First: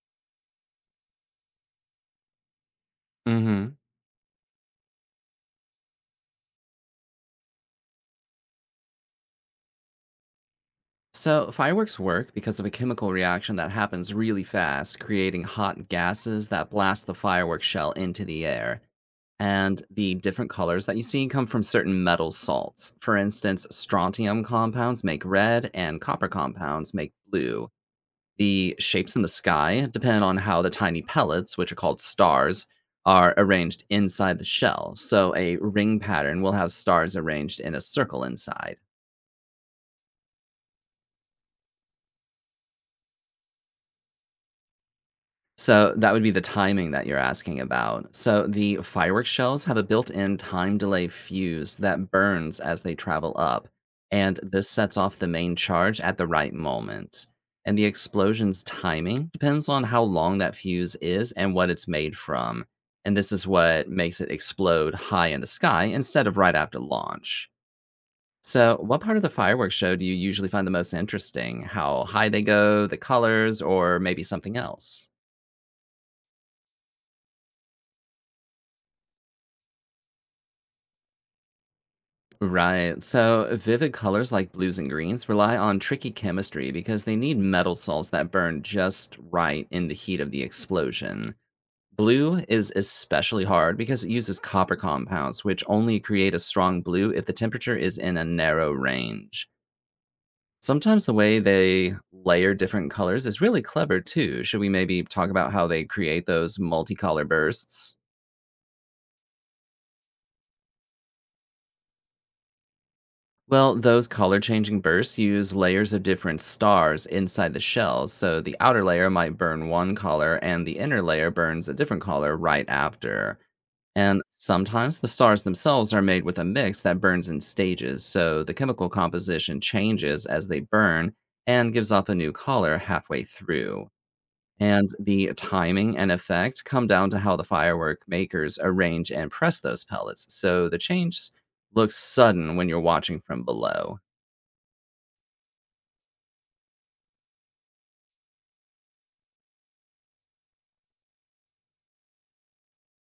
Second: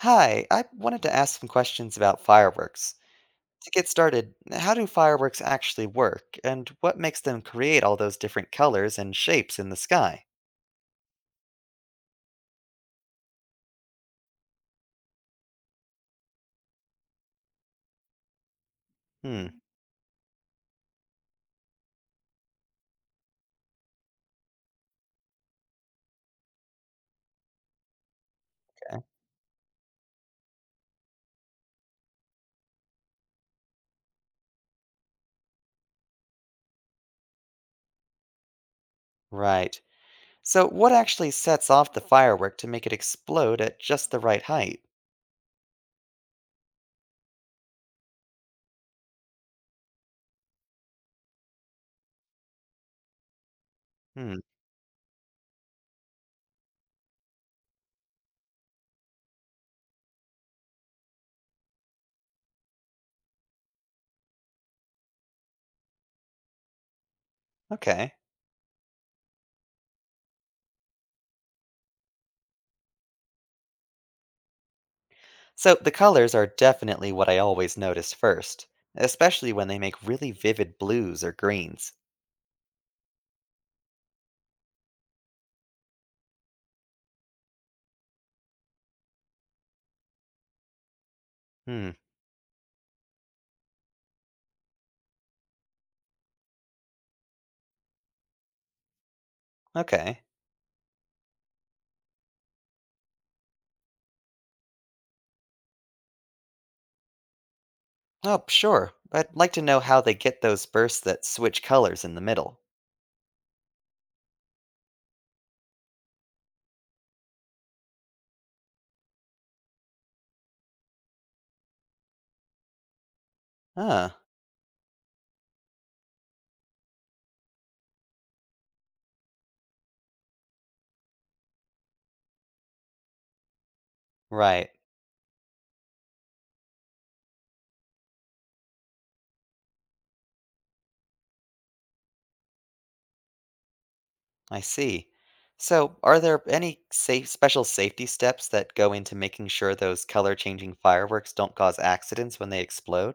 Hi, I wanted to ask some questions about fireworks. To Mhm. get started, how do fireworks actually work, and what makes them create all those different colors and shapes in the sky? So, fireworks work because of a chemical reaction that happens really fast, creating hot gases that blast the fireworks shell into the air. Hmm, And the different colors that you see come from certain metal salts. For instance, strontium compounds make red, and copper compounds make blue. The shapes in the sky depend on how the tiny pellets, which are called stars, are arranged inside the shell. So, a ring pattern will have stars arranged in a circle inside. right. So, what actually sets off the firework to make it explode at just the right height? So that would be the timing that you're asking about. So the fireworks shells have a built-in time delay fuse that burns as they travel up, and Hmm, this sets off the main charge at the right moment. And the explosion's timing depends on how long that fuse is and what it's made from. And this is what makes it explode high in the sky instead of right after launch. okay. So, what part of the fireworks show do you usually find the most interesting? How high they go, the colors, or maybe something else? So, the colors are definitely what I always notice first, especially when they make really vivid blues or greens. Right. So vivid colors like blues and greens rely on tricky chemistry because they need metal salts that burn just right in the heat of the explosion. Hmm, Blue is especially hard because it uses copper compounds, which only create a strong blue if the temperature is in a narrow range. okay. Sometimes the way they layer different colors is really clever too. Should we maybe talk about how they create those multicolor bursts? Oh, sure. I'd like to know how they get those bursts that switch colors in the middle. Well, those color changing bursts use layers of different stars inside the shell, so the outer layer might burn one color and the inner layer burns a different color right after. Ah, And sometimes the stars themselves are made with a mix that burns in stages, so the chemical composition changes as they burn and gives off a new color halfway through. right. And the timing and effect come down to how the firework makers arrange and press those pellets, so the change looks sudden when you're watching from below. I see. So, are there any safe, special safety steps that go into making sure those color changing fireworks don't cause accidents when they explode?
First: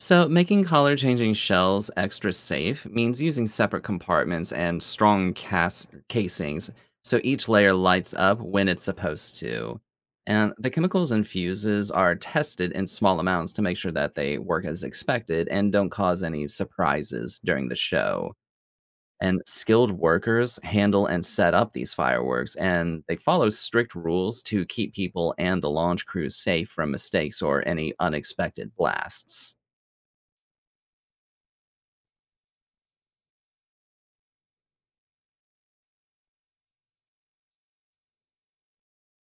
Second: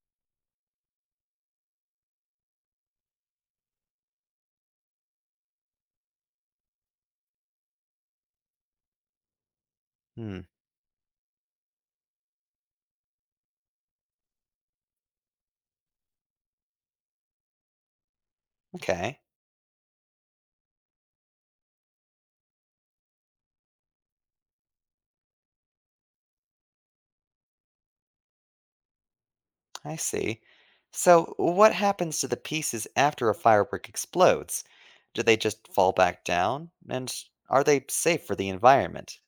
So, making color changing shells extra safe means using separate compartments and strong casings so each layer lights up when it's supposed to. Hmm, And the chemicals and fuses are tested in small amounts to make sure that they work as expected and don't cause any surprises during the show. okay. And skilled workers handle and set up these fireworks, and they follow strict rules to keep people and the launch crews safe from mistakes or any unexpected blasts. I see. So, what happens to the pieces after a firework explodes? Do they just fall back down? And are they safe for the environment?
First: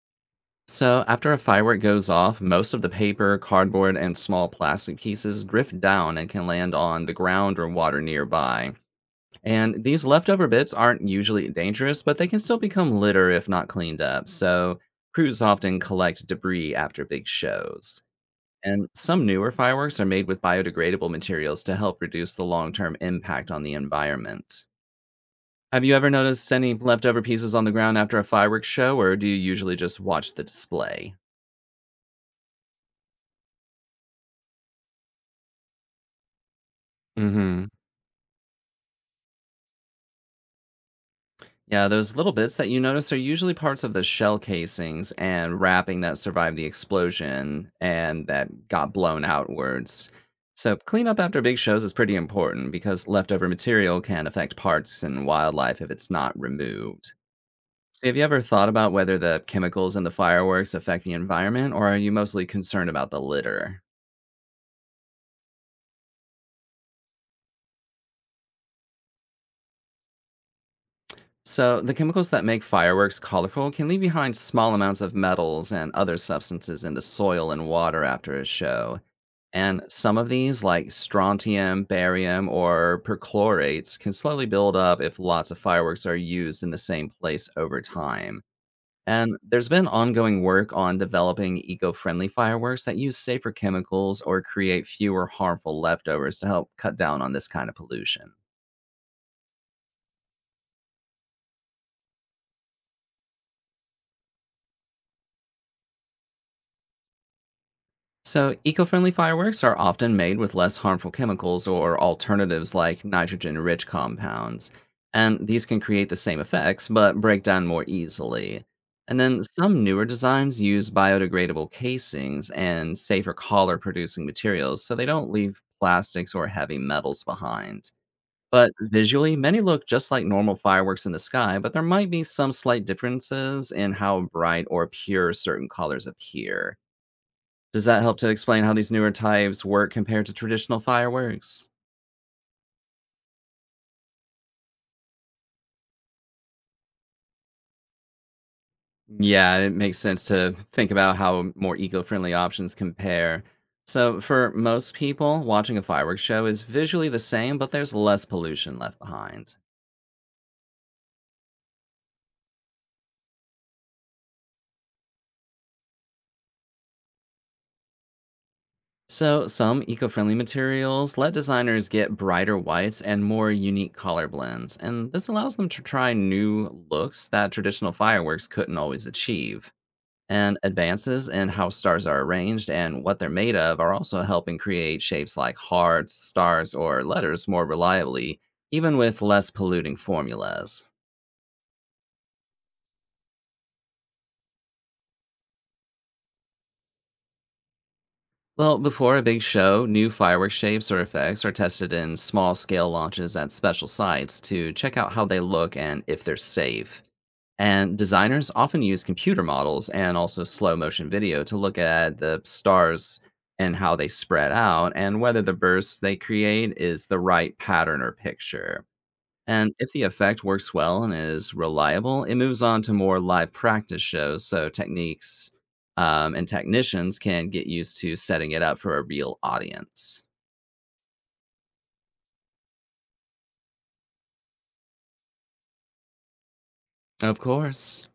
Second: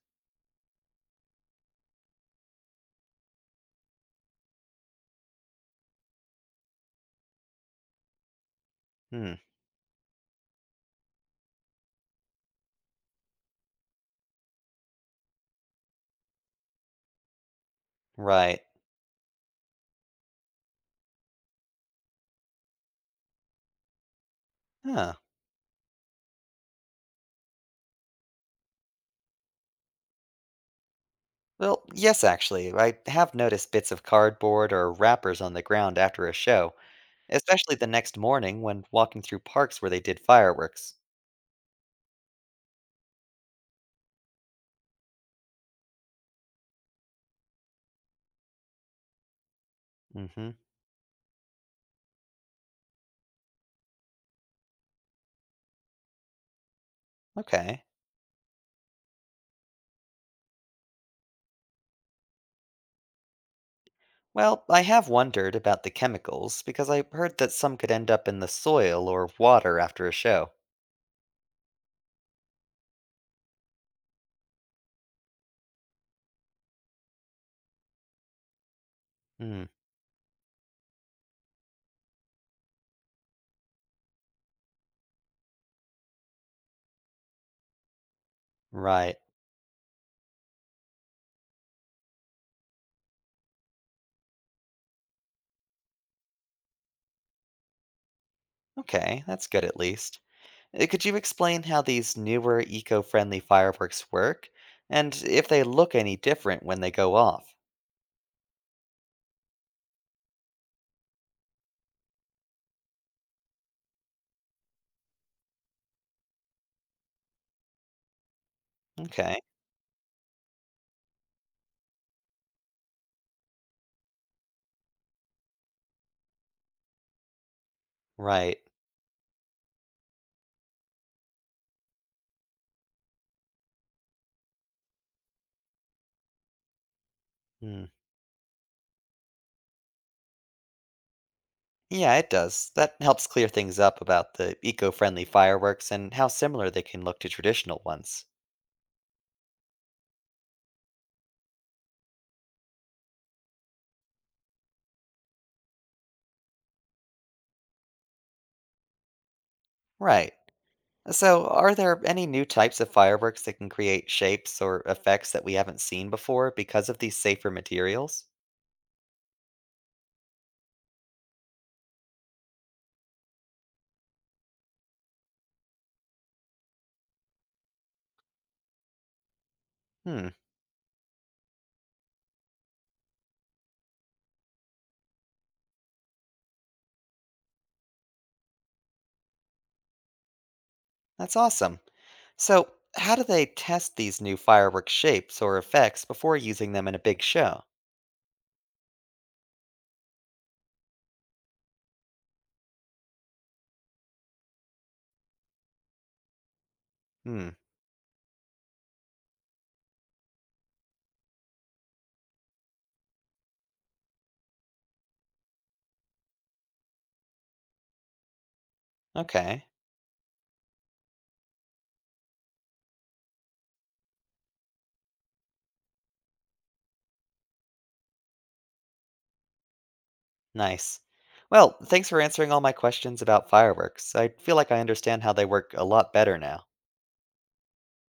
So, after a firework goes off, most of the paper, cardboard, and small plastic pieces drift down and can land on the ground or water nearby. Hmm, And these leftover bits aren't usually dangerous, but they can still become litter if not cleaned up. So, crews often collect debris after big shows. right. And some newer fireworks are made with biodegradable materials to help reduce the long term impact on the environment. Huh. Have you ever noticed any leftover pieces on the ground after a fireworks show, or do you usually just watch the display? Well, yes, actually. I have noticed bits of cardboard or wrappers on the ground after a show. Mm Especially hmm. the next morning when walking through parks where they did fireworks. Yeah, those little bits that you notice are usually parts of the shell casings and wrapping that survived the explosion and that got blown outwards. Hmm. So, cleanup after big shows is pretty important because leftover material can affect parts and wildlife if it's not removed. Okay. So, have you ever thought about whether the chemicals in the fireworks affect the environment, or are you mostly concerned about the litter? Well, I have wondered about the chemicals because I heard that some could end up in the soil or water after a show. So, the chemicals that make fireworks colorful can leave behind small amounts of metals and other substances in the soil and water after a show. Hmm. And some of these, like strontium, barium, or perchlorates, can slowly build up if lots of fireworks are used in the same place over time. Right. And there's been ongoing work on developing eco friendly fireworks that use safer chemicals or create fewer harmful leftovers to help cut down on this kind of pollution. Okay, that's good at least. Could you explain how these newer eco friendly fireworks work and if they look any different when they go off? So, eco friendly fireworks are often made with less harmful chemicals or alternatives like nitrogen rich compounds. And these can create the same effects but break down more easily. And Okay. then some newer designs use biodegradable casings and safer color producing materials so they don't leave plastics or heavy metals behind. Right. But visually, many look just like normal fireworks in the sky, but there might be some slight differences in how bright or pure certain colors appear. Does Hmm. that help to explain how these newer types work compared to traditional fireworks? Yeah, it does. That helps clear things up about the eco friendly fireworks and how similar they can look to traditional ones. Yeah, it makes sense to think about how more eco friendly options compare. So, for most people, watching a fireworks show is visually the same, but there's less pollution left behind. Right. So, are there any new types of fireworks that can create shapes or effects that we haven't seen before because of these safer materials? So, some eco friendly materials let designers get brighter whites and more unique color blends, and this allows them to try new looks that traditional fireworks couldn't always achieve. Hmm, And advances in how stars are arranged and what they're made of are also helping create shapes like hearts, stars, or letters more reliably, even with less polluting formulas. that's awesome. So, how do they test these new firework shapes or effects before using them in a big show? Well, before a big show, new fireworks shapes or effects are tested in small scale launches at special sites to check out how they look and if they're safe. Hmm, And designers often use computer models and also slow motion video to look at the stars and how they spread out and whether the bursts they create is the right pattern or picture. okay, And if the effect works well and is reliable, it moves on to more live practice shows so techniques and technicians can get used to setting it up for a real audience. nice. Well, thanks for answering all my questions about fireworks. I feel like I understand how they work a lot better now. Of course.